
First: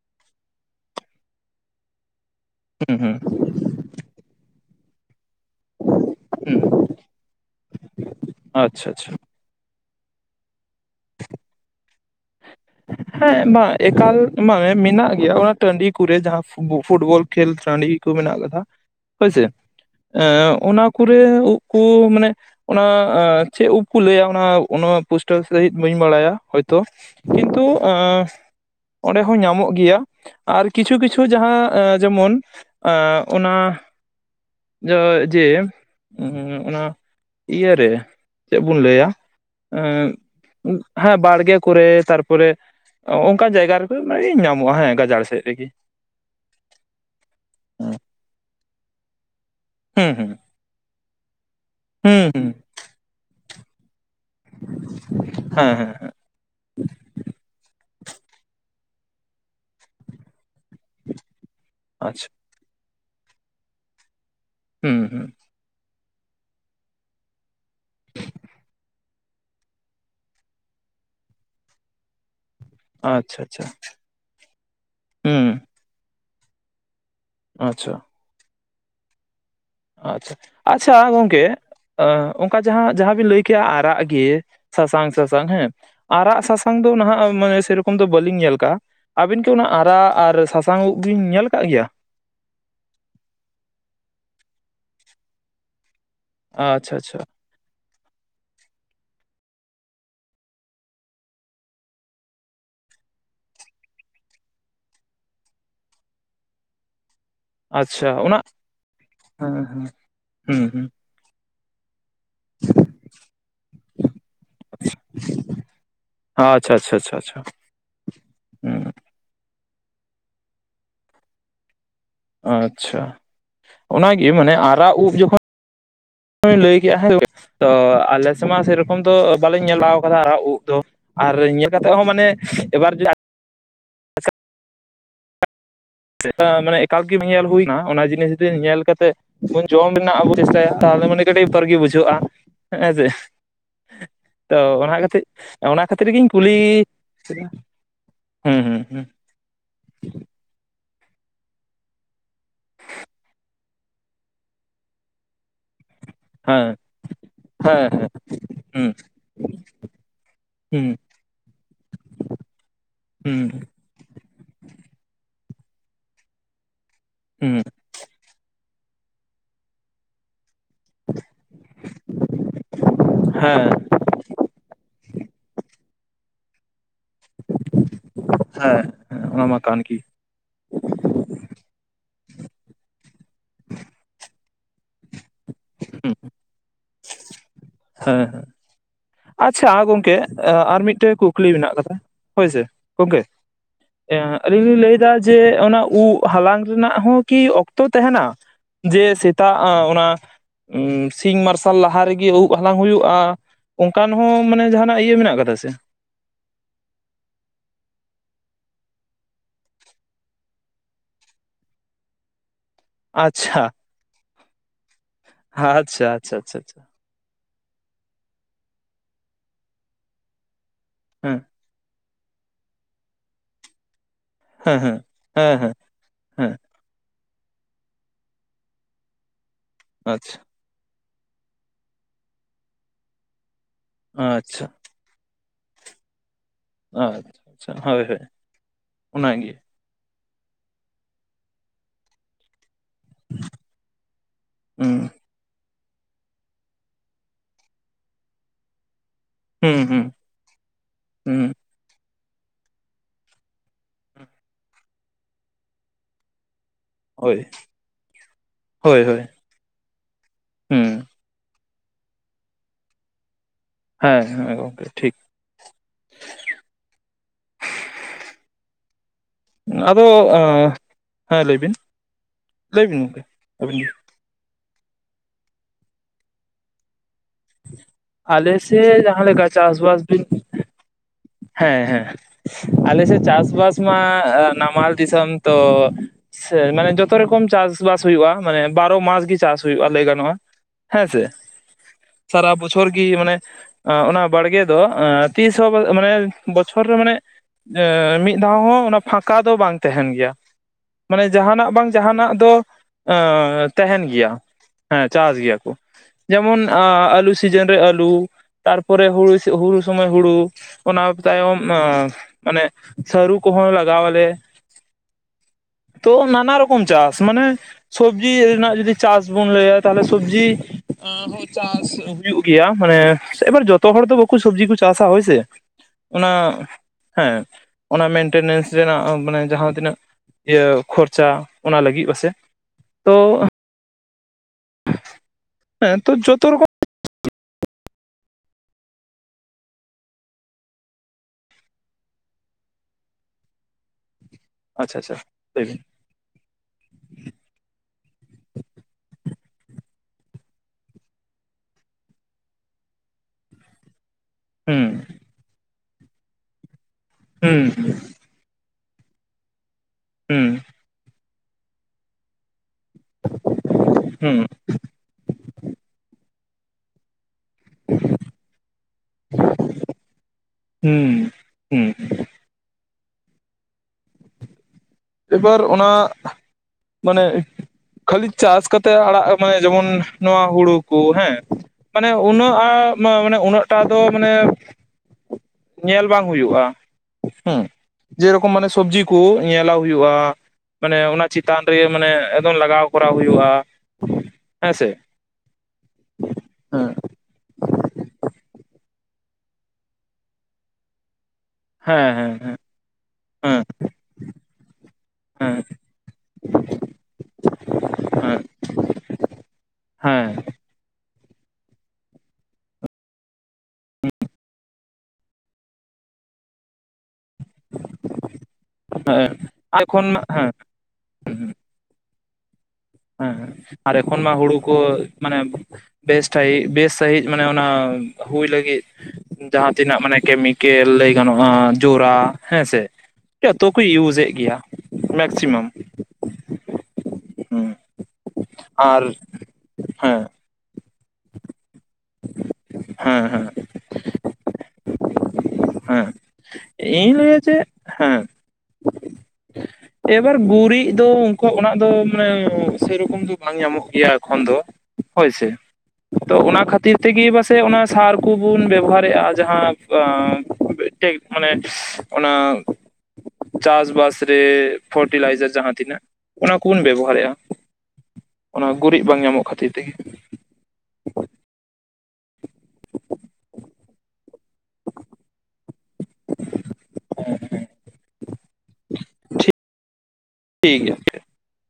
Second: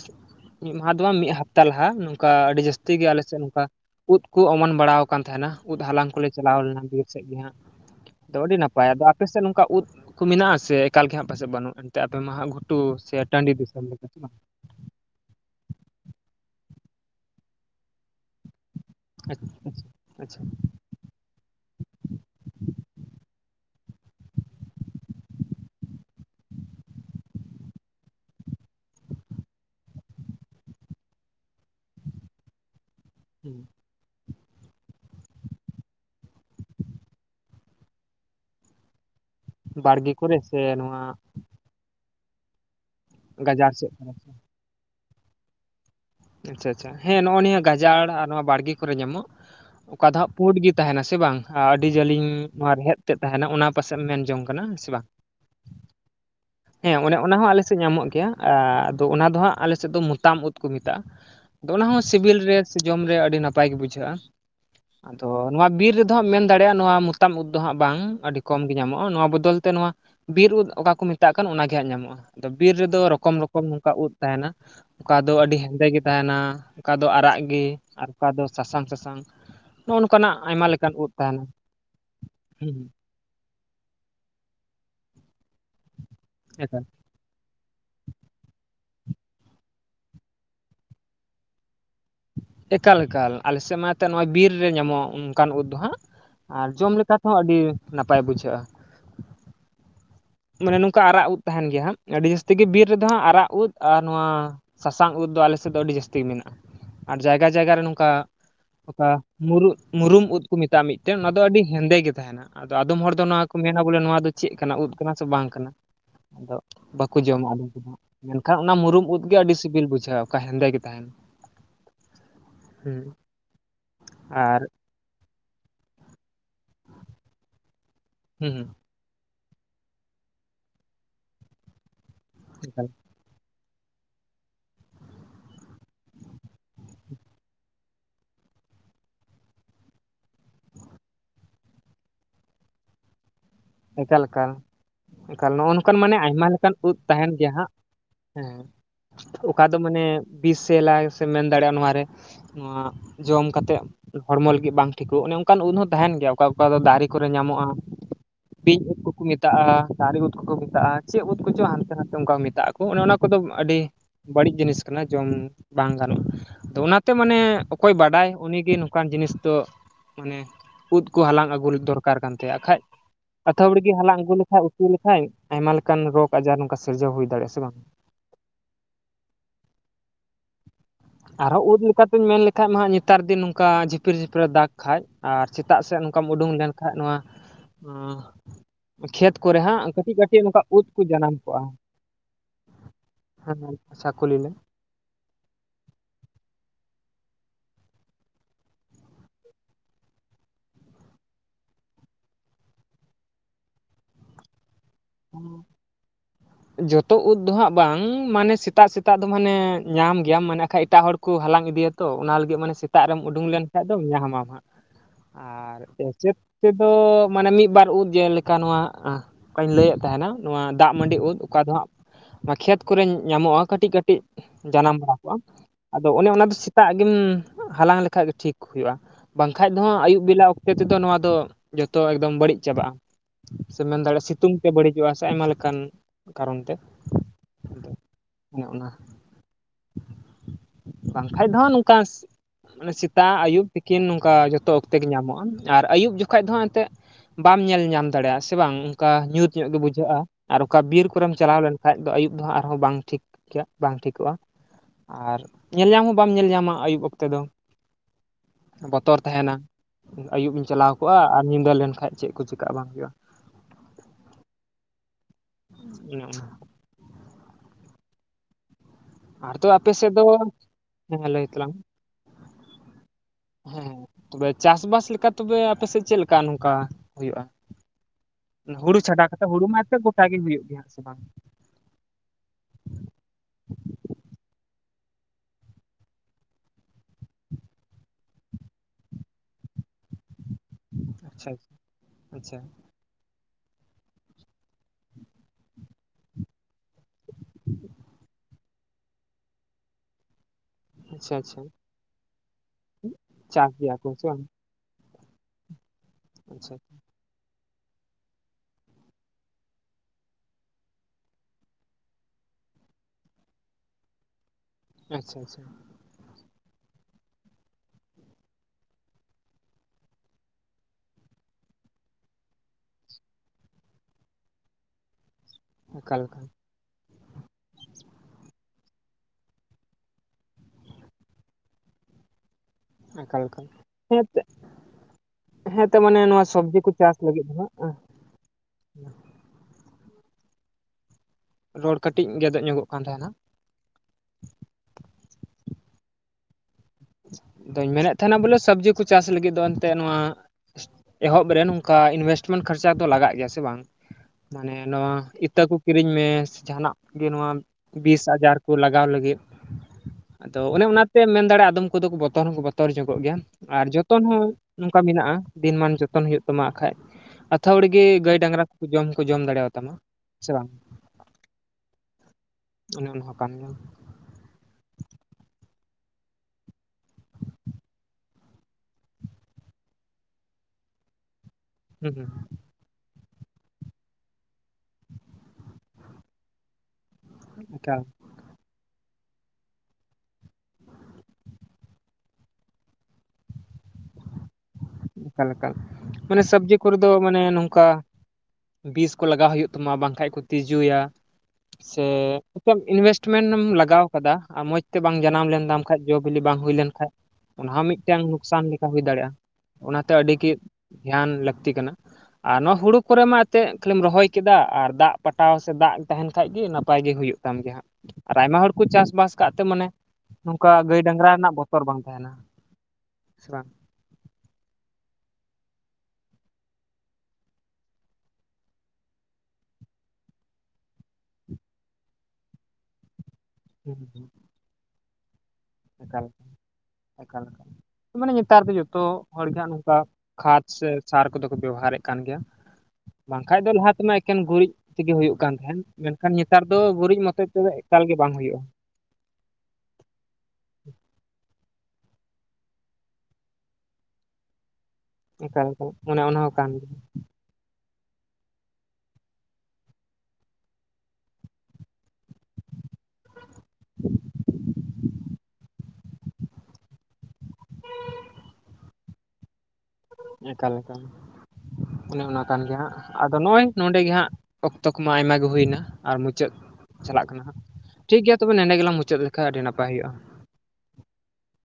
S2: ᱢᱤᱫ ᱢᱟᱦᱟ ᱫᱚ ᱵᱟᱝ ᱢᱤᱫ ᱦᱟᱯᱛᱟ ᱞᱟᱦᱟ ᱱᱚᱝᱠᱟ ᱟᱹᱰᱤ ᱡᱟᱹᱥᱛᱤ
S1: ᱦᱩᱸ ᱦᱩᱸ ᱦᱩᱸ
S2: ᱜᱮ ᱟᱞᱮ
S1: ᱦᱩᱸ
S2: ᱥᱮᱫ ᱱᱚᱝᱠᱟ ᱩᱫ ᱠᱚ ᱚᱢᱚᱱ ᱵᱟᱲᱟ ᱠᱟᱱ ᱛᱟᱸᱦᱮᱱᱟ ᱾ ᱩᱫ ᱦᱟᱞᱟᱝ ᱠᱚᱞᱮ ᱪᱟᱞᱟᱣ ᱞᱮᱱᱟ
S1: ᱦᱩᱸ
S2: ᱵᱤᱨ ᱥᱮᱫ ᱜᱮ ᱦᱟᱸᱜ ᱟᱫᱚ ᱟᱹᱰᱤ
S1: ᱟᱪᱪᱷᱟ
S2: ᱱᱟᱯᱟᱭ ᱟᱫᱚ
S1: ᱟᱪᱪᱷᱟ
S2: ᱟᱯᱮᱥᱮᱫ ᱱᱚᱝᱠᱟ ᱩᱫ ᱠᱚ ᱢᱮᱱᱟᱜᱼᱟ ᱥᱮ ᱮᱠᱟᱞ ᱜᱮ ᱦᱟᱸᱜ ᱯᱟᱥᱮ ᱵᱟᱹᱱᱩᱜ ᱮᱱᱛᱮ ᱟᱯᱮ ᱢᱟ ᱦᱟᱸᱜ ᱜᱷᱩᱴ
S1: ᱦᱮᱸ ᱵᱟ ᱮᱠᱟᱞ ᱢᱟ ᱢᱟᱱᱮ ᱢᱮᱱᱟᱜ ᱜᱮᱭᱟ ᱚᱱᱟ ᱴᱟᱺᱰᱤ ᱠᱚᱨᱮ ᱡᱟᱦᱟᱸ ᱯᱷᱩᱵᱚ ᱯᱷᱩᱴᱵᱚᱞ ᱠᱷᱮᱞ ᱴᱟᱺᱰᱤ ᱠᱚ ᱢᱮᱱᱟᱜ ᱠᱟᱫᱟ ᱦᱳᱭᱥᱮ
S2: ᱟᱪᱪᱷᱟ ᱟᱪᱪᱷᱟ
S1: ᱮ
S2: ᱟᱪᱪᱷᱟ
S1: ᱚᱱᱟ ᱠᱚᱨᱮ ᱩᱵ ᱠᱚ ᱢᱟᱱᱮ ᱚᱱᱟ ᱮ ᱪᱮᱫ ᱩᱵ ᱠᱚ ᱞᱟᱹᱭᱟ ᱚᱱᱟ ᱚᱱᱟ ᱯᱩᱥᱴᱟᱹᱣ ᱥᱟᱺᱦᱤᱡ ᱵᱟᱹᱧ ᱵᱟᱲᱟᱭᱟ ᱦᱚᱭᱛᱚ ᱠᱤᱱᱛᱩ ᱟᱸ ᱚᱸᱰᱮ ᱦᱚᱸ ᱧᱟᱢᱚᱜ ᱜᱮᱭᱟ ᱟᱨ ᱠᱤᱪᱷᱩ ᱠᱤᱪᱷᱩ ᱡᱟᱦᱟᱸ ᱮ ᱡᱮᱢᱚᱱ ᱟᱸ ᱚᱱᱟ ᱡᱟ ᱡᱮ ᱚᱱᱟ ᱤᱭᱟᱹᱨᱮ ᱪᱮᱫ ᱵᱚᱱ ᱞᱟᱹᱭᱟ
S2: ᱵᱟᱲᱜᱮ
S1: ᱮᱸ
S2: ᱠᱚᱨᱮ ᱥᱮ
S1: ᱦᱮᱸ
S2: ᱱᱚᱣᱟ
S1: ᱦᱟ ᱵᱟᱲᱜᱮ ᱠᱚᱨᱮ ᱛᱟᱨᱯᱚᱨᱮ ᱚᱱᱠᱟᱱ
S2: ᱜᱟᱡᱟᱲ
S1: ᱡᱟᱭᱜᱟ
S2: ᱥᱮᱫ ᱠᱚᱨᱮ
S1: ᱨᱮᱜᱮ ᱧᱟᱢᱚᱜᱼᱟ ᱦᱮᱸ ᱜᱟᱡᱟᱲ ᱥᱮᱜ ᱨᱮᱜᱮ ᱾
S2: ᱟᱪᱪᱷᱟ ᱟᱪᱪᱷᱟ ᱦᱮᱸ ᱱᱚᱜᱚ ᱱᱤᱭᱟᱹ ᱜᱟᱡᱟᱲ ᱟᱨ ᱱᱚᱣᱟ ᱵᱟᱲᱜᱮ ᱠᱚᱨᱮ ᱧᱟᱢᱚᱜ ᱚᱠᱟ
S1: ᱦᱩᱸ
S2: ᱫᱚ
S1: ᱦᱩᱸ
S2: ᱦᱟᱸᱜ ᱯᱩᱸᱰ ᱜᱮ ᱛᱟᱦᱮᱱᱟ ᱥᱮ ᱵᱟᱝ ᱟᱹᱰᱤ ᱡᱟᱹᱞᱤᱧ
S1: ᱦᱩᱸ
S2: ᱨᱮᱦᱮᱫ ᱛᱮᱫ ᱛᱟᱦᱮᱱᱟ ᱚᱱᱟ ᱯᱟᱥᱮᱢ ᱢᱮᱱ ᱡᱚᱝ ᱠᱟᱱᱟ ᱥᱮ ᱵᱟ?
S1: ᱦᱮᱸ ᱦᱮᱸ ᱦᱮᱸ
S2: ᱦᱮᱸ ᱚᱱᱮ ᱚᱱᱟ ᱦᱚᱸ ᱟᱞᱮᱥᱮᱜ ᱧᱟᱢᱚᱜ ᱜᱮᱭᱟ ᱟᱫᱚ ᱚᱱᱟ ᱫᱚ ᱦᱟᱸᱜ ᱟᱞᱮᱥᱮᱫ ᱫᱚ ᱢᱚᱛᱟᱢ ᱩᱫ ᱠᱚ ᱢᱮᱫ ᱛᱟ ᱟ ᱟᱫᱚ ᱚᱱᱟ ᱦᱚᱸ
S1: ᱟᱪᱪᱷᱟ
S2: ᱥᱤᱵᱤᱞ ᱨᱮ ᱥᱮ ᱡᱚᱢ ᱨᱮ ᱟᱹᱰᱤ ᱱᱟᱯᱟᱭ ᱜᱮ ᱵᱩᱡᱷᱟᱹᱜᱼᱟ᱾
S1: ᱦᱩᱸ ᱦᱩᱸ
S2: ᱟᱫᱚ ᱱᱚᱣᱟ ᱵᱤᱨ ᱨᱮᱫᱚ ᱦᱟᱸᱜ ᱢᱮᱱ ᱫᱟᱲᱮᱭᱟᱜᱼᱟ ᱱᱚᱣᱟ ᱢᱚᱛᱟᱢ ᱩᱫ ᱫᱚ ᱦᱟᱸᱜ ᱵᱟᱝ ᱟᱹᱰᱤ ᱠᱚᱢ ᱜᱮ ᱧᱟᱢᱚᱜᱼᱟ ᱱᱚᱣᱟ ᱵᱚᱫᱚᱞ ᱛᱮ ᱱᱚᱣᱟ ᱵᱤᱨ ᱩᱫ ᱚᱠᱟ ᱠᱚ ᱢᱮᱛᱟᱜ ᱠᱟᱱᱟ ᱚᱱᱟ ᱜᱮ ᱦᱟᱸᱜ ᱧᱟᱢᱚᱜᱼᱟ ᱾ ᱟᱫᱚ ᱵᱤᱨ ᱨᱮᱫᱚ ᱨᱚᱠᱚᱢ
S1: ᱟᱪᱪᱷᱟ
S2: ᱨᱚᱠᱚᱢ
S1: ᱟᱪᱪᱷᱟ
S2: ᱱᱚᱝᱠᱟ ᱩᱫ ᱛᱟᱸᱦᱮᱱᱟ ᱚᱠᱟ ᱫᱚ
S1: ᱦᱩᱸ
S2: ᱟᱹᱰᱤ ᱦᱮᱸᱫᱮ ᱜᱮ ᱛᱟᱦᱮᱱᱟ ᱚᱠᱟ ᱫᱚ ᱟᱨᱟᱜ ᱜᱮ
S1: ᱟᱪᱪᱷᱟ
S2: ᱟᱨ ᱚᱠᱟ ᱫᱚ ᱥᱟᱥᱟᱝ ᱥᱟᱥᱟᱝ ᱾
S1: ᱟᱪᱪᱷᱟ ᱟᱪᱪᱷᱟ ᱜᱚᱝᱠᱮ ᱚᱱᱠᱟ
S2: ᱦᱩᱸ
S1: ᱡᱟᱸᱦᱟᱸ
S2: ᱦᱩᱸ
S1: ᱡᱟᱸᱦᱟᱸ ᱞᱟᱹᱭ ᱠᱮᱜᱼᱟ ᱟᱨᱟᱜ ᱜᱮ ᱥᱟᱥᱟᱝ ᱥᱟᱥᱟᱝ ᱦᱮᱸ ᱟᱨᱟᱜ ᱥᱟᱥᱟᱝ
S2: ᱮᱠᱟᱞ
S1: ᱫᱚ ᱱᱟᱦᱟᱜ ᱢᱟᱱᱮ ᱥᱮᱨᱚᱠᱚᱢ *inaudible* ᱫᱚ ᱵᱟᱹᱞᱤᱧ ᱧᱮᱞ ᱠᱟᱜᱼᱟ ᱟᱹᱵᱤᱱ ᱠᱤ ᱚᱱᱟ ᱟᱨᱟᱜ ᱟᱨ ᱥᱟᱥᱟᱝ ᱩᱫ ᱵᱤᱱ ᱧᱮᱞ ᱠᱟᱜ ᱜᱮᱭᱟ?
S2: ᱮᱠᱟᱞ ᱮᱠᱟᱞ ᱟᱞᱮ ᱥᱮᱜᱢᱟ ᱮᱱᱛᱮ ᱵᱤᱨ ᱨᱮ ᱧᱟᱢᱚᱜ ᱾ ᱚᱱᱠᱟᱱ ᱩᱫ ᱫᱚ ᱦᱟᱸᱜ᱾ ᱟᱨ ᱡᱚᱢ
S1: ᱟᱪᱪᱷᱟ
S2: ᱞᱮᱠᱟ
S1: ᱟᱪᱪᱷᱟ
S2: ᱛᱮᱦᱚᱸ ᱟᱹᱰᱤ ᱱᱟᱯᱟᱭ ᱵᱩᱡᱷᱟᱹᱜᱼᱟ ᱾ ᱢᱟᱱᱮ ᱱᱚᱝᱠᱟ ᱟᱨᱟᱜ ᱩᱫ ᱛᱟᱦᱮᱱ ᱜᱮᱭᱟ ᱦᱟᱸᱜ ᱟᱹᱰᱤ ᱡᱟᱹᱥᱛᱤ ᱜᱮ ᱵᱤᱨ ᱨᱮᱫᱚ ᱦᱟᱸᱜ ᱟᱨᱟᱜ ᱩᱫ ᱟᱨ ᱱᱚᱣᱟ, ᱥᱟᱥᱟᱝ ᱩᱫ ᱫᱚ ᱟᱞᱮ ᱥᱮᱫ ᱫᱚ ᱟᱹᱰᱤ ᱡᱟᱹᱥᱛᱤ ᱜᱮ ᱢᱮᱱᱟᱜᱼᱟ ᱾ ᱟᱨ ᱡᱟᱭᱜᱟ ᱡᱟᱭᱜᱟ ᱨᱮ ᱱᱚᱝᱠᱟ
S1: ᱟᱪᱪᱷᱟ ᱚᱱᱟ
S2: ᱚᱠᱟ
S1: ᱦᱮᱸ
S2: ᱢᱩᱨᱩᱢ
S1: ᱦᱮᱸ
S2: ᱢᱩᱨᱩᱢ ᱩᱫ ᱠᱚ
S1: ᱦᱩᱸ
S2: ᱢᱮᱛᱟᱜᱼᱟ
S1: ᱦᱩᱸ
S2: ᱢᱤᱫᱴᱮᱱ ᱾ ᱚᱱᱟ ᱫᱚ ᱟᱹᱰᱤ ᱦᱮᱸᱫᱮ ᱜᱮ ᱛᱟᱦᱮᱱᱟ ᱟᱫᱚ ᱟᱫᱚᱢ ᱦᱚᱲ ᱫᱚ ᱱᱚᱣᱟ ᱠᱚ ᱢᱮᱱ ᱛᱟᱵᱚᱞᱮ ᱱᱚᱣᱟ ᱫᱚ ᱪᱮᱫ ᱠᱟᱱᱟ ᱩᱫ ᱠᱟᱱᱟ ᱥᱮ ᱵᱟᱝ ᱠᱟᱱᱟ ᱟᱫᱚ
S1: ᱟᱪᱪᱷᱟ ᱟᱪᱪᱷᱟ ᱟᱪᱪᱷᱟ
S2: ᱵᱟᱠᱚ
S1: ᱟᱪᱪᱷᱟ
S2: ᱡᱚᱢᱟ ᱚᱱᱟ ᱠᱚ᱾ ᱢᱮᱱᱠᱷᱟᱱ ᱚᱱᱟ
S1: ᱦᱩᱸ
S2: ᱢᱩᱨᱩᱢ ᱩᱫ ᱜᱮ ᱟᱹᱰᱤ ᱥᱤᱵᱤᱞ ᱜᱮ ᱵᱩᱡᱷᱟᱹᱜᱼᱟ ᱚᱠᱟ ᱦᱮᱸᱫᱮ ᱜᱮ ᱛᱟᱦᱮᱱ ᱾
S1: ᱟᱪᱪᱷᱟ ᱚᱱᱟ ᱜᱮ ᱢᱟᱱᱮ
S2: ᱟᱨ
S1: ᱟᱨᱟᱜ ᱩᱫ ᱡᱚᱠᱷᱚᱱ ᱞᱟᱹᱭ ᱠᱮᱜᱼᱟ *inaudible* ᱛᱚ ᱟᱞᱮ
S2: ᱦᱩᱸ
S1: ᱥᱮᱢᱟ
S2: ᱦᱩᱸ
S1: ᱥᱮᱨᱚ ᱨᱚᱠᱚᱢ ᱫᱚ ᱵᱟᱹᱞᱤᱧ ᱧᱮᱞᱟ ᱠᱟᱫᱟ ᱟᱨᱟᱜ ᱩᱫ ᱫᱚ ᱟᱨ ᱧᱮᱞ ᱠᱟᱛᱮ ᱦᱚᱸ ᱢᱟᱱᱮ
S2: ᱮᱠᱟᱞ
S1: ᱮᱵᱟᱨ ᱢᱟᱱᱮ ᱮᱠᱟᱞ ᱜᱮ ᱧᱮᱞ ᱦᱩᱭ ᱠᱟᱱᱟ ᱚᱱᱟ ᱡᱤᱱᱤᱥ ᱡᱩᱫᱤ ᱧᱮᱞ ᱠᱟᱛᱮᱜ ᱵᱚᱱ ᱡᱚᱢ ᱨᱮᱱᱟᱜ ᱟᱵᱚ ᱪᱮᱥᱴᱟᱭᱟ ᱛᱟᱦᱚᱞᱮ ᱢᱟᱱᱮ ᱠᱟᱹᱴᱤᱡ ᱵᱚᱛᱚᱨ ᱜᱮ ᱵᱩᱡᱷᱟᱹᱜᱼᱟ ᱦᱮᱸᱥᱮ
S2: ᱮᱠᱟᱞ
S1: ᱾
S2: ᱮᱠᱟᱞ
S1: ᱛᱚ ᱚᱱᱟ ᱠᱷᱟᱹᱛᱤᱨ
S2: ᱮᱠᱟᱞ ᱱᱚᱜᱼᱚ
S1: ᱚᱱᱟ
S2: ᱱᱚᱝᱠᱟᱱ
S1: ᱠᱷᱟᱹᱛᱤᱨ
S2: ᱢᱟᱱᱮ
S1: ᱜᱤᱧ
S2: ᱟᱭᱢᱟ
S1: ᱠᱩᱞᱤ
S2: ᱞᱮᱠᱟᱱ ᱩᱫ ᱛᱟᱦᱮᱱ
S1: ᱠᱮᱫᱟ᱾
S2: ᱜᱮᱭᱟ ᱦᱟᱸᱜ
S1: ᱦᱮᱸ ᱦᱩᱸ ᱦᱩᱸ᱾
S2: ᱚᱠᱟ ᱫᱚ ᱢᱟᱱᱮ ᱵᱤᱥ ᱥᱮ ᱮᱞᱟ ᱥᱮᱢ ᱢᱮᱱ ᱫᱟᱲᱮᱭᱟᱜᱼᱟ ᱱᱚᱣᱟ ᱨᱮ᱾ ᱱᱚᱣᱟ ᱡᱚᱢ ᱠᱟᱛᱮᱜ ᱦᱚᱲᱢᱚ ᱞᱟᱹᱜᱤᱫ ᱵᱟᱝ ᱴᱷᱤᱠᱚᱜ ᱚᱱᱮ ᱚᱱᱠᱟᱱ ᱩᱫ ᱦᱚᱸ ᱛᱟᱦᱮᱱ ᱜᱮᱭᱟ᱾ ᱚᱠᱟ
S1: ᱦᱮᱸ
S2: ᱚᱠᱟ ᱫᱚ ᱫᱟᱨᱮ ᱠᱚᱨᱮ ᱧᱟᱢᱚᱜᱼᱟ ᱾
S1: ᱦᱮᱸ
S2: ᱵᱤᱧ
S1: ᱦᱮᱸ
S2: ᱩᱫ ᱠᱚᱠᱚ ᱢᱮᱛᱟᱜᱼᱟ ᱫᱟᱨᱮ ᱩᱫ ᱠᱚᱠᱚ
S1: ᱦᱩᱸ
S2: ᱢᱮᱛᱟᱜᱼᱟ ᱪᱮᱫ ᱩᱫ ᱠᱚᱪᱚ ᱦᱟᱱᱛᱮ ᱱᱟᱛᱮ ᱚᱱᱠᱟ ᱢᱮᱛᱟᱜᱼᱟ᱾ ᱚᱱᱮ ᱚᱱᱟ ᱠᱚᱫᱚ
S1: ᱦᱩᱸ
S2: ᱟᱹᱰᱤ ᱵᱟᱹᱲᱤᱡ ᱡᱤᱱᱤᱥ ᱠᱟᱱᱟ ᱡᱚᱢ ᱵᱟᱝ ᱜᱟᱱᱚᱜᱼᱟ ᱟᱫᱚ ᱚᱱᱟᱛᱮ ᱢᱟᱱᱮ
S1: ᱦᱩᱸ
S2: ᱚᱠᱚᱭ ᱵᱟᱰᱟᱭ ᱩᱱᱤ ᱜᱮ ᱱᱚᱝᱠᱟᱱ ᱫᱚ ᱢᱟᱱᱮ ᱩᱫ ᱠᱚ ᱦᱟᱞᱟᱝ ᱟᱹᱜᱩ ᱫᱚᱨᱠᱟᱨ ᱠᱟᱱ ᱛᱟᱭᱟ ᱠᱷᱟᱡ᱾
S1: ᱦᱮᱸ
S2: ᱟᱹᱛᱷᱟᱹᱣᱲᱤ ᱜᱮ ᱦᱟᱞᱟᱝ ᱟᱹᱜᱩ ᱞᱮᱠᱷᱟᱡ ᱩᱛᱩ ᱞᱮᱠᱷᱟᱡ ᱟᱭᱢᱟ ᱞᱮᱠᱟᱱ ᱨᱳᱜᱽ ᱟᱡᱟᱨ ᱱᱚᱝᱠᱟ ᱥᱤᱨᱡᱟᱹᱶ ᱦᱩᱭ ᱫᱟᱲᱮᱭᱟᱜᱼᱟ ᱥᱮ ᱵᱟᱝ᱾
S1: ᱦᱮᱸ ᱚᱱᱟ ᱢᱟ ᱠᱟᱱ ᱜᱮ
S2: ᱟᱨᱦᱚᱸ ᱩᱫ ᱞᱮᱠᱟ ᱛᱤᱧ ᱢᱮᱱ ᱞᱮᱠᱷᱟᱡ ᱢᱟ ᱱᱮᱛᱟᱨ ᱫᱤᱱ ᱱᱚᱝᱠᱟ ᱡᱷᱤᱯᱤᱨ ᱡᱷᱤᱯᱤᱨᱮ ᱫᱟᱜᱽ ᱠᱷᱟᱡ ᱟᱨ ᱥᱮᱛᱟᱜ ᱥᱮᱫ ᱱᱚᱝᱠᱟᱢ ᱩᱰᱩᱝ ᱞᱮᱱᱠᱟᱱ ᱱᱚᱣᱟ
S1: ᱦᱮᱸ ᱦᱮᱸ
S2: ᱟᱸ ᱠᱷᱮᱛ ᱠᱚᱨᱮ
S1: ᱟᱪᱪᱷᱟ
S2: ᱦᱟᱸᱜ ᱠᱟᱹᱴᱤᱡ
S1: ᱜᱚᱝᱠᱮ
S2: ᱠᱟᱹᱴᱤᱡ ᱱᱚᱝᱠᱟ
S1: ᱟᱨ
S2: ᱩᱫ ᱠᱚ
S1: ᱢᱤᱫᱴᱮᱱ
S2: ᱡᱟᱱᱟᱢ
S1: ᱠᱩᱠᱞᱤ
S2: ᱠᱚᱜᱼᱟ
S1: ᱢᱮᱱᱟᱜ ᱟᱠᱟᱫᱟ᱾ ᱦᱳᱭ ᱥᱮ ᱜᱚᱝᱠᱮ
S2: ᱦᱮᱸ ᱥᱟᱠᱚᱞᱤ
S1: ᱟᱹᱞᱤᱧ ᱞᱤᱧ ᱞᱟᱹᱭ ᱮᱫᱟ ᱡᱮ ᱚᱱᱟ ᱩᱵ ᱦᱟᱞᱟᱝ ᱨᱮᱱᱟᱜ ᱦᱚᱸ ᱠᱤ ᱚᱠᱛᱚ ᱛᱟᱦᱮᱱᱟ᱾ ᱡᱮ ᱥᱮᱛᱟᱜ ᱚᱱᱟ ᱥᱤᱧ ᱢᱟᱨᱥᱟᱞ ᱞᱟᱦᱟ ᱨᱮᱜᱮ ᱩᱵ ᱦᱟᱞᱟᱝ ᱦᱩᱭᱩᱜᱼᱟ᱾ ᱚᱱᱠᱟᱱ ᱦᱚᱸ ᱢᱟᱱᱮ ᱡᱟᱦᱱᱟᱜ ᱤᱭᱟᱹ ᱢᱮᱱᱟᱜ ᱟᱠᱟᱫᱟ ᱥᱮ᱾
S2: ᱡᱚᱛᱷᱚ ᱩᱫ ᱫᱚ ᱦᱟᱸᱜ ᱵᱟᱝ ᱢᱟᱱᱮ ᱥᱮᱛᱟᱜ ᱥᱮᱛᱟᱜ ᱫᱚ ᱢᱟᱱᱮ ᱧᱟᱢ ᱜᱮᱭᱟᱢ ᱢᱟᱱᱮ ᱠᱷᱟᱡ ᱮᱴᱟᱜ ᱦᱚᱲ ᱠᱚ ᱦᱟᱞᱟᱝ ᱤᱫᱤᱭᱟ᱾ ᱛᱚ ᱚᱱᱟ ᱞᱟᱹᱜᱤᱫ ᱢᱟᱱᱮ ᱥᱮᱛᱟᱜ ᱨᱮᱢ ᱩᱰᱩᱝᱠ ᱞᱮᱱ
S1: ᱟᱪᱪᱷᱟ
S2: ᱠᱷᱟᱡ ᱫᱚ ᱧᱟᱢ ᱟᱢ ᱦᱟᱸᱜ᱾ ᱟᱨ
S1: ᱟᱪᱪᱷᱟ
S2: ᱤᱧ ᱥᱮᱫ
S1: ᱟᱪᱪᱷᱟ ᱟᱪᱪᱷᱟ ᱟᱪᱪᱷᱟ
S2: ᱛᱮᱫᱚ ᱢᱟᱱᱮ ᱢᱤᱫ ᱵᱟᱨ ᱩᱫ ᱡᱮᱞᱮᱠᱟ ᱱᱚᱣᱟ ᱚᱠᱟᱧ ᱞᱟᱹᱭᱮᱫ ᱛᱟᱦᱮᱱᱟ ᱱᱚᱣᱟ ᱫᱟᱜ ᱢᱟᱹᱰᱤ ᱩᱫ
S1: ᱦᱮᱸ
S2: ᱚᱠᱟ ᱫᱚ ᱦᱟᱸᱜ ᱠᱷᱮᱛ ᱠᱚᱨᱮ ᱧᱟᱢᱚᱜᱼᱟ ᱠᱟᱹᱴᱤᱡ ᱠᱟᱹᱴᱤᱡ
S1: ᱦᱮᱸ
S2: ᱡᱟᱱᱟᱢ
S1: ᱦᱮᱸ
S2: ᱵᱟᱲᱟ ᱠᱚᱜᱼᱟ᱾
S1: ᱦᱮᱸ ᱦᱮᱸ
S2: ᱟᱫᱚ ᱚᱱᱮ ᱚᱱᱟ ᱫᱚ
S1: ᱦᱮᱸ
S2: ᱥᱮᱛᱟᱜ ᱜᱮᱢ ᱦᱟᱞᱟᱝ ᱞᱮᱠᱷᱟᱡ ᱜᱮ ᱴᱷᱤᱠ ᱦᱩᱭᱩᱜᱼᱟ, ᱵᱟᱝᱠᱷᱟᱡ ᱫᱚ ᱦᱟᱸᱜ ᱟᱭᱩᱵ
S1: ᱟᱪᱪᱷᱟ
S2: ᱵᱮᱞᱟ ᱚᱠᱼᱼ ᱦᱚᱛᱮᱫ ᱛᱮᱫᱚ ᱱᱚᱣᱟ ᱫᱚ ᱡᱚᱛᱚ ᱮᱠᱫᱚᱢ ᱵᱟᱹᱲᱤᱡ ᱪᱟᱵᱟᱜᱼᱟ ᱥᱮ ᱢᱮᱱ ᱫᱟᱲᱮᱭᱟᱜᱼᱟ ᱥᱤᱛᱩᱝ᱾
S1: ᱟᱪᱪᱷᱟ
S2: ᱛᱮ ᱵᱟᱹᱲᱤᱡᱚᱜᱼᱟ ᱥᱮ ᱟᱭᱢᱟ ᱞᱮᱠᱟᱱ ᱠᱟᱨᱚᱱ ᱛᱮ
S1: ᱟᱪᱪᱷᱟ
S2: ᱟᱫᱚ
S1: ᱦᱳᱭ ᱦᱳᱭ ᱚᱱᱟᱜᱮ᱾
S2: ᱵᱟᱝ ᱠᱷᱟᱡ ᱫᱟ ᱦᱟᱜ ᱱᱚᱝᱠᱟᱼᱼ ᱢᱟᱱᱮ ᱥᱮᱛᱟᱜ ᱟᱹᱭᱩᱵ ᱛᱤᱠᱤᱱ ᱱᱚᱝᱠᱟ ᱡᱚᱛᱚ ᱚᱠᱛᱮ ᱜᱮ
S1: ᱦᱩᱸ
S2: ᱧᱟᱢᱚᱜᱼᱟ᱾ ᱟᱨ ᱟᱹᱭᱩᱵ ᱡᱚᱠᱷᱟᱡ ᱫᱚ ᱮᱱᱛᱮᱫ ᱵᱟᱢ ᱧᱮᱞ ᱧᱟᱢ ᱫᱟᱲᱮᱭᱟᱜᱼᱟ ᱥᱮ ᱵᱟᱝ ᱚᱱᱠᱟ ᱧᱩᱛ᱾ ᱧᱚᱜ ᱜᱮ
S1: ᱦᱩᱸ ᱦᱩᱸ
S2: ᱵᱩᱡᱷᱟᱹᱜᱼᱟ ᱟᱨ ᱚᱠᱟ ᱵᱤᱨ ᱠᱚᱨᱮᱢ
S1: ᱦᱩᱸ
S2: ᱪᱟᱞᱟᱣ ᱞᱮᱱᱠᱷᱟᱱ ᱫᱚ ᱟᱹᱭᱩᱵ ᱫᱚ ᱦᱟᱜ ᱟᱨᱦᱚᱸ ᱵᱟᱝ ᱴᱷᱤᱠ ᱵᱟᱝ ᱴᱷᱤᱠᱚᱜᱼᱟ᱾ ᱟᱨ ᱧᱮᱞ ᱧᱟᱢ ᱦᱚᱸ ᱵᱟᱢ ᱧᱮᱞ ᱧᱟᱢᱟ ᱟᱹᱭᱩᱵ ᱚᱠᱛᱮ
S1: ᱦᱳᱭ
S2: ᱫᱚ
S1: ᱦᱳᱭ
S2: ᱵᱚᱛᱚᱨ
S1: ᱦᱳᱭ
S2: ᱛᱟᱦᱮᱱᱟ᱾ ᱟᱹᱭᱩᱵ ᱤᱧ
S1: ᱦᱩᱸ
S2: ᱪᱟᱞᱟᱣ ᱠᱚᱜᱼᱟ ᱟᱨ ᱧᱤᱫᱟᱹ ᱞᱮᱱᱠᱟᱡ ᱪᱮᱫ ᱠᱚ ᱪᱤᱠᱟᱹ ᱵᱟᱝ ᱦᱩᱭᱩᱜᱼᱟ᱾
S1: ᱦᱮᱸ ᱦᱮᱸ ᱜᱚᱝᱠᱮ ᱴᱷᱤᱠ᱾
S2: *unintelligible* ᱟᱨ ᱛᱚ ᱟᱯᱮ
S1: ᱟᱫᱚ
S2: ᱥᱮᱫ ᱫᱚ
S1: ᱦᱮᱸ ᱞᱟᱹᱭ ᱵᱤᱱ ᱞᱟᱹᱭ ᱵᱤᱱ ᱜᱚᱝᱠᱮ
S2: ᱢᱮ
S1: ᱟᱵᱤᱱ ᱜᱮ᱾
S2: ᱦᱮᱸ ᱛᱚᱵᱮ ᱪᱟᱥᱵᱟᱥ ᱞᱮᱠᱟ ᱛᱚᱵᱮ ᱟᱯᱮᱥᱮᱫ ᱪᱮᱫᱞᱮᱠᱟ ᱱᱚᱝᱠᱟ ᱦᱩᱭᱩᱜᱼᱟ᱾
S1: ᱟᱞᱮ
S2: ᱦᱩᱲᱩ
S1: ᱥᱮᱫ
S2: ᱪᱷᱟᱰᱟ
S1: ᱡᱟᱦᱟᱸ ᱞᱮᱠᱟ
S2: ᱠᱟᱛᱮᱫ ᱦᱩᱲᱩ ᱢᱟ ᱮᱱᱛᱮ
S1: ᱪᱟᱥᱵᱟᱥ ᱵᱤᱱ
S2: ᱜᱚᱴᱟ ᱜᱮ ᱦᱩᱭᱩᱜ ᱠᱟᱱᱟ ᱦᱮ ᱥᱮ ᱵᱟᱝ?
S1: ᱦᱮᱸ ᱦᱮᱸ ᱟᱞᱮ ᱥᱮᱫ ᱪᱟᱥᱵᱟᱥ ᱢᱟ ᱱᱟᱢᱟᱞ ᱫᱤᱥᱚᱢ ᱛᱚ ᱥᱮ ᱱᱟᱭ ᱡᱚᱛᱚ ᱨᱚᱠᱚᱢ ᱪᱟᱥᱵᱟᱥ ᱦᱩᱭᱩᱜᱼᱟ ᱢᱟᱱᱮ ᱵᱟᱨᱚ ᱢᱟᱥ ᱜᱮ ᱪᱟᱥ ᱦᱩᱭᱩᱜᱼᱟ ᱞᱟᱹᱭ ᱜᱟᱱᱚᱜᱼᱟ᱾ ᱦᱮᱸ ᱥᱮ ᱥᱟᱨᱟ ᱵᱚᱪᱷᱚᱨ ᱜᱮ ᱢᱟᱱᱮ ᱚᱱᱟ ᱵᱟᱲᱜᱮ ᱫᱚ ᱛᱤᱥ ᱦᱚᱸ ᱢᱟᱱᱮ ᱵᱚᱪᱷᱚᱨ ᱨᱮ ᱢᱟᱱᱮ ᱢᱤᱫ ᱫᱷᱟᱣ ᱦᱚᱸ ᱚᱱᱟ ᱯᱷᱟᱸᱠᱟ ᱫᱚ ᱵᱟᱝ ᱛᱟᱦᱮᱱ ᱜᱮᱭᱟ᱾ ᱢᱟᱱᱮ ᱡᱟᱦᱟᱱᱟᱜ ᱵᱟᱝ ᱡᱟᱦᱟᱱᱟᱜ ᱫᱚ ᱮᱻ ᱛᱟᱦᱮᱱ
S2: ᱠᱚ ᱥᱮ
S1: ᱜᱮᱭᱟ᱾
S2: ᱵᱟᱝ
S1: ᱦᱮᱸ ᱪᱟᱥ ᱜᱮᱭᱟ ᱠᱚ ᱡᱮᱢᱚᱱ
S2: ᱟᱪᱪᱷᱟ
S1: ᱟᱻᱟᱞᱩᱼᱼ ᱥᱤᱡᱚᱱ ᱨᱮ ᱟᱞᱩ ᱛᱟᱨᱯᱚᱨᱮ ᱦᱩᱲᱩ ᱦᱩᱲᱩ ᱥᱚᱢᱚᱭ ᱦᱩᱲᱩ᱾ ᱚᱱᱟ ᱛᱟᱭᱚᱢ ᱢᱟᱱᱮ ᱥᱟᱹᱨᱩ ᱠᱚᱦᱚᱸ ᱞᱟᱜᱟᱣᱟᱞᱮ᱾
S2: ᱟᱪᱪᱷᱟ ᱟᱪᱪᱷᱟ᱾
S1: ᱛᱚ ᱱᱟᱱᱟ ᱨᱚᱠᱚᱢ ᱪᱟᱥ ᱢᱟᱱᱮ ᱥᱚᱵᱡᱤ ᱨᱮᱱᱟᱜ ᱡᱩᱫᱤ ᱪᱟᱥ ᱵᱚᱱ ᱞᱟᱹᱭᱟ ᱛᱟᱦᱞᱮ ᱥᱚᱵᱡᱤ᱾ ᱟ ᱦᱚᱸ ᱪᱟᱥ ᱦᱩᱭᱩᱜ ᱜᱮᱭᱟ ᱢᱟᱱᱮ ᱮᱵᱟᱨ ᱡᱚᱛᱚ ᱦᱚᱲ ᱫᱚ ᱵᱟᱠᱚ ᱥᱚᱵᱡᱤ ᱠᱚ ᱪᱟᱥᱟ ᱦᱳᱭᱥᱮ᱾
S2: ᱚᱠᱟ
S1: ᱚᱱᱟ
S2: ᱞᱮᱠᱟ
S1: ᱦᱮᱸ ᱚᱱᱟ ᱢᱮᱱᱴᱮᱱᱮᱱᱥ ᱨᱮᱱᱟᱜ ᱢᱟᱱᱮ ᱡᱟᱦᱟᱸ ᱛᱤᱱᱟᱹᱜ ᱤᱭᱟᱹ ᱠᱷᱚᱨᱪᱟ ᱚᱱᱟ ᱞᱟᱹᱜᱤᱫ ᱦᱚᱥᱮ᱾
S2: ᱮᱠᱟᱞ ᱮᱠᱟᱞ ᱦᱮᱸᱛᱚ
S1: ᱦᱮᱸ ᱛᱚ
S2: ᱢᱟᱱᱮ ᱱᱚᱣᱟ
S1: ᱡᱚᱛᱚ ᱨᱚᱠᱚᱢ
S2: ᱥᱚᱵᱡᱤ ᱠᱚ ᱪᱟᱥ ᱞᱟᱹᱜᱤᱫ ᱫᱚ ᱨᱚᱲ ᱠᱟᱹᱴᱤᱡ ᱜᱮᱫ ᱧᱚᱜᱚᱜ ᱠᱟᱱ ᱛᱟᱦᱮᱱᱟ᱾
S1: ᱟᱪᱪᱷᱟ ᱟᱪᱪᱷᱟ ᱞᱟᱹᱭᱵᱤᱱ
S2: ᱟᱫᱚᱧ ᱢᱮᱱᱮᱫ ᱛᱟᱦᱮᱱᱟ ᱵᱚᱞᱮ ᱥᱚᱵᱽᱡᱤ ᱠᱚ ᱪᱟᱥ ᱞᱟᱹᱜᱤᱫ ᱫᱚ ᱮᱱᱛᱮᱜ ᱱᱚᱣᱟ ᱮᱦᱚᱵ ᱨᱮ ᱱᱚᱝᱠᱟ ᱤᱱᱵᱷᱮᱥᱴᱢᱮᱱᱴ ᱠᱷᱚᱨᱪᱟ ᱫᱚ ᱜᱮᱭᱟ ᱥᱮ ᱵᱟᱝ?
S1: ᱦᱩᱸ
S2: ᱢᱟᱱᱮ ᱱᱚᱣᱟ ᱤᱛᱟᱹ ᱠᱚ ᱠᱤᱨᱤᱧ ᱢᱮ ᱡᱟᱦᱟᱱᱟᱜ ᱜᱮ ᱱᱚᱣᱟ
S1: ᱦᱩᱸ
S2: ᱵᱤᱥ᱾ ᱪᱟᱡᱟᱨ ᱠᱚ ᱞᱟᱜᱟᱣ ᱞᱟᱹᱜᱤᱫ,
S1: ᱦᱩᱸ
S2: ᱟᱫᱚ ᱚᱱᱮ ᱚᱱᱟᱛᱮᱢ ᱢᱮᱱ ᱫᱟᱲᱮᱭᱟᱜᱼᱟ ᱟᱫᱚᱢ ᱠᱚᱫᱚ ᱠᱚ ᱵᱚᱛᱚᱨ ᱦᱚᱸᱠᱚ ᱵᱚᱛᱚᱨ ᱛᱚᱨ ᱧᱚᱜᱚᱜ ᱜᱮᱭᱟ ᱟᱨ ᱡᱚᱛᱚᱱ
S1: ᱦᱩᱸ
S2: ᱦᱚᱸ ᱱᱚᱝᱠᱟ ᱢᱮᱱᱟᱜᱼᱟ ᱫᱤᱱᱢᱟᱱ ᱡᱚᱛᱚᱱ ᱦᱩᱭᱩᱜ ᱛᱟᱢᱟ ᱦᱟᱸᱜ ᱠᱷᱟᱡ᱾ ᱛᱷᱟᱣᱲᱤ ᱜᱮ ᱜᱟᱹᱭ ᱰᱟᱝᱨᱟ ᱠᱚᱠᱚ ᱡᱚᱢ ᱦᱚᱸ ᱠᱚ ᱡᱚᱢ ᱫᱟᱲᱮᱭᱟᱛᱟᱢᱟ ᱥᱮ ᱵᱟᱝ?
S1: ᱦᱩᱸ᱾ ᱦᱩᱸ ᱦᱩᱸ᱾
S2: ᱚᱱᱮ ᱚᱱᱟ ᱦᱚᱸ ᱠᱟᱱ ᱜᱮᱭᱟ᱾
S1: ᱮᱵᱟᱨ ᱚᱱᱟ ᱢᱟᱱᱮ ᱠᱷᱟᱹᱞᱤ ᱪᱟᱥ ᱠᱟᱛᱮᱜ ᱟᱲᱟᱜ ᱢᱟᱱᱮ ᱡᱮᱢᱚᱱ ᱱᱚᱣᱟ ᱦᱩᱲᱩ ᱠᱚ ᱦᱮᱸ ᱢᱟᱱᱮ
S2: ᱦᱩᱸ ᱦᱩᱸ
S1: ᱩᱱᱟᱹᱜ ᱟ ᱢᱟ ᱢᱟᱱᱮ ᱩᱱᱟᱹᱜ ᱴᱟ ᱫᱚ ᱢᱟᱱᱮ ᱧᱮᱞ ᱵᱟᱝ ᱦᱩᱭᱩᱜᱼᱟ᱾ ᱦᱮᱸ
S2: ᱮᱠᱟᱞ
S1: ᱡᱮᱨᱚᱠᱚᱢ ᱢᱟᱱᱮ ᱥᱚᱵᱡᱤ ᱠᱚ ᱧᱮᱞᱟᱣ ᱦᱩᱭᱩᱜᱼᱟ᱾ ᱢᱟᱱᱮ ᱚᱱᱟ ᱪᱮᱛᱟᱱ ᱨᱮ ᱢᱟᱱᱮ ᱮᱠᱫᱚᱢ ᱞᱟᱜᱟᱣ ᱠᱚᱨᱟᱣ ᱦᱩᱭᱩᱜᱼᱟ ᱦᱮᱸ ᱥᱮ?
S2: ᱮᱠᱟᱞ ᱮᱠᱟᱞ, ᱢᱟᱱᱮ ᱥᱚᱵᱽᱡᱤ
S1: ᱦᱮᱸ
S2: ᱠᱚᱨᱮ ᱫᱚ ᱢᱟᱱᱮ ᱱᱚᱝᱠᱟ ᱵᱤᱥ ᱠᱚ ᱞᱟᱜᱟᱣ ᱦᱳᱭᱳᱜ ᱛᱟᱢᱟ ᱵᱟᱝᱠᱟᱱᱡ ᱠᱚ ᱛᱤᱡᱳᱭᱟ᱾ ᱥᱮᱻ
S1: ᱦᱮᱸ ᱦᱮᱸ ᱦᱮᱸ
S2: ᱤᱱᱵᱷᱮᱥᱴᱢᱮᱱᱴ
S1: ᱦᱮᱸ
S2: ᱮᱢ ᱞᱟᱜᱟᱣ ᱠᱟᱫᱟ ᱟᱨ ᱢᱚᱸᱡᱽ ᱛᱮ ᱵᱟᱝ ᱡᱟᱱᱟᱢ
S1: ᱦᱮᱸ
S2: ᱞᱮᱱ ᱛᱟᱢ ᱠᱷᱟᱡ ᱡᱚ ᱵᱤᱞᱤ ᱵᱟᱝ ᱦᱩᱭ ᱞᱮᱱ ᱠᱷᱟᱡ᱾ ᱚᱱᱟ ᱦᱚᱸ ᱢᱤᱫᱴᱮᱱ ᱱᱩᱠᱥᱟᱱ ᱞᱮᱠᱟ ᱦᱩᱭ ᱫᱟᱲᱮᱭᱟᱜᱼᱟ, ᱚᱱᱟ ᱛᱮ
S1: ᱦᱮᱸ ᱦᱮᱸ
S2: ᱟᱹᱰᱤ ᱜᱮ ᱫᱷᱮᱭᱟᱱ ᱞᱟᱹᱠᱛᱤ ᱠᱟᱱᱟ ᱾ ᱟᱨ ᱱᱚᱣᱟ ᱦᱩᱲᱩ ᱠᱚᱨᱮ ᱢᱟ ᱪᱮᱫ ᱠᱷᱟᱹᱞᱤᱢ ᱨᱚᱦᱚᱭ ᱠᱮᱫᱟ ᱟᱨ ᱫᱟᱜ ᱯᱟᱴᱟᱣ ᱥᱮ ᱫᱟᱜ ᱛᱟᱦᱮᱱ ᱠᱷᱟᱡ ᱜᱮ ᱱᱟᱯᱟᱭ ᱜᱮ ᱦᱩᱭᱩᱜᱼᱟ᱾ ᱛᱟᱢ ᱜᱮ ᱦᱟᱸᱜ ᱟᱨ ᱟᱭᱢᱟ ᱦᱚᱲ ᱠᱚ ᱪᱟᱥ ᱵᱟᱥ
S1: ᱦᱮᱸ
S2: ᱠᱟᱜ ᱛᱮ
S1: ᱟᱨ
S2: ᱢᱟᱱᱮ
S1: ᱮᱠᱷᱚᱱ ᱢᱟ ᱦᱮᱸ
S2: ᱱᱚᱝᱠᱟ ᱜᱟᱹᱭ ᱰᱟᱝᱨᱟ ᱨᱮᱱᱟᱜ ᱵᱚᱛᱚᱨ ᱾ ᱵᱚᱛᱚᱨ ᱵᱟᱝ ᱛᱟᱦᱮᱱᱟ ᱾
S1: ᱦᱮᱸ ᱦᱮᱸ, ᱟᱨ ᱮᱠᱷᱚᱱ ᱢᱟ ᱦᱩᱲᱩ ᱠᱚ ᱢᱟᱱᱮ ᱵᱮᱥ ᱴᱷᱟᱦᱤᱡ ᱵᱮᱥ ᱥᱟᱺᱦᱤᱡ ᱢᱟᱱᱮ ᱚᱱᱟ ᱦᱩᱭ ᱞᱟᱹᱜᱤᱫ ᱡᱟᱦᱟᱸ ᱛᱤᱱᱟᱹᱜ ᱢᱟᱱᱮ ᱠᱮᱢᱤᱠᱮᱞ ᱞᱟᱹᱭ ᱜᱟᱱᱚᱜᱼᱟ ᱡᱳᱨᱟ ᱦᱮᱸᱥᱮ? ᱡᱚᱛᱚ ᱠᱚ
S2: ᱦᱩᱸ
S1: ᱤᱭᱩᱡᱽ
S2: ᱦᱩᱸ
S1: ᱮᱫ ᱜᱮᱭᱟ ᱢᱮᱠᱥᱤᱢᱟᱢ᱾
S2: ᱮᱠᱟᱞ, ᱮᱠᱟᱞ ᱮᱠᱟᱞ
S1: ᱦᱩᱸ
S2: ᱢᱟᱱᱮ ᱱᱮᱛᱟᱨ ᱫᱚ ᱡᱚᱛᱚ
S1: ᱟᱨ
S2: ᱦᱚᱲ ᱜᱮ ᱦᱟᱸᱜ ᱱᱚᱝᱠᱟ
S1: ᱦᱮᱸ
S2: ᱠᱷᱟᱫᱽ ᱥᱮ ᱥᱟᱨ ᱠᱚ ᱫᱚ ᱠᱚ ᱵᱮᱵᱚᱦᱟᱨᱮᱫ ᱠᱟᱱ ᱜᱮᱭᱟ
S1: ᱦᱮᱸ ᱦᱮᱸ
S2: ᱵᱟᱝᱠᱷᱟᱡ ᱫᱚ ᱞᱟᱦᱟ ᱛᱮᱢᱟ ᱮᱠᱮᱱ ᱜᱩᱨᱤᱡ ᱾ ᱛᱮ ᱜᱮ ᱦᱩᱭᱩᱜ ᱠᱟᱱ ᱛᱟᱦᱮᱸᱱ
S1: ᱦᱮᱸ
S2: ᱢᱮᱱ ᱠᱷᱟᱱ ᱱᱮᱛᱟᱨ ᱫᱚ
S1: ᱤᱧ
S2: ᱜᱩᱨᱤᱡ
S1: ᱞᱟᱹᱭᱟ
S2: ᱢᱚᱛᱮ
S1: ᱡᱮ
S2: ᱛᱮ ᱫᱚ ᱮᱠᱟᱞ ᱜᱮ
S1: ᱦᱮᱸ
S2: ᱵᱟᱝ ᱦᱩᱭᱩᱜᱼᱟ᱾
S1: ᱮᱵᱟᱨ ᱜᱩᱨᱤᱡ ᱫᱚ ᱩᱱᱠᱩ ᱚᱱᱟ ᱫᱚ ᱢᱟᱱᱮ ᱥᱮᱨᱚᱠᱚᱢ ᱫᱚ ᱵᱟᱝ ᱧᱟᱢᱚᱜ ᱜᱮᱭᱟ ᱮᱠᱷᱚᱱ ᱫᱚ ᱾ ᱦᱳᱭ ᱥᱮ,
S2: ᱮᱠᱟᱞ ᱮᱠᱟᱞ ᱚᱱᱮ
S1: ᱛᱚ
S2: ᱦᱚᱸ
S1: ᱚᱱᱟ
S2: ᱠᱟᱱ
S1: ᱠᱷᱟᱹᱛᱤᱨ
S2: ᱜᱮᱭᱟ
S1: ᱛᱤᱜᱤ ᱯᱟᱥᱮᱡ ᱚᱱᱟ ᱥᱟᱨ ᱠᱩᱵᱚᱱ ᱵᱮᱵᱚᱦᱟᱨᱮᱜᱼᱟ ᱡᱟᱦᱟᱸ ᱢᱮᱫ ᱴᱮᱡ ᱢᱟᱱᱮ ᱚᱱᱟ ᱪᱟᱥ ᱵᱟᱥ ᱨᱮ ᱯᱷᱚᱨᱴᱤᱞᱟᱭᱡᱟᱨ ᱡᱟᱦᱟᱸ ᱛᱤᱱᱟᱹᱜ ᱾ ᱚᱱᱟ ᱠᱩᱵᱚᱱ ᱵᱮᱵᱚᱦᱟᱨᱮᱫᱼᱟ ᱚᱱᱟ ᱜᱩᱨᱤᱡ ᱵᱟᱝ ᱧᱟᱢᱚᱜ ᱠᱷᱟᱹᱛᱤᱨ ᱛᱮ ᱜᱮ᱾
S2: ᱮᱠᱟᱞ ᱮᱠᱟᱞ, ᱚᱱᱮ ᱚᱱᱟ ᱠᱟᱱ ᱜᱮᱭᱟ ᱦᱟᱸᱜ ᱟᱫᱚ ᱱᱚᱜᱼᱚᱭ ᱱᱚᱰᱮ ᱜᱮ ᱦᱟᱸᱜ ᱚᱠᱛᱚ ᱠᱚ ᱢᱟ ᱟᱭᱢᱟ ᱜᱮ ᱦᱩᱭᱱᱟ ᱾ ᱟᱨ ᱢᱩᱪᱟᱹᱫ ᱪᱟᱞᱟᱜ ᱠᱟᱱᱟ ᱦᱟᱸᱜ, ᱴᱷᱤᱠ ᱜᱮᱭᱟ ᱛᱚᱵᱮ ᱱᱮᱸᱰᱮ ᱜᱮᱞᱟᱝ ᱢᱩᱪᱟᱹᱫ ᱞᱮᱠᱷᱟᱡ ᱟᱹᱰᱤ ᱱᱟᱯᱟᱭ ᱦᱩᱭᱩᱜᱼᱟ᱾
S1: ᱴᱷᱤᱠ ᱜᱮᱭᱟ,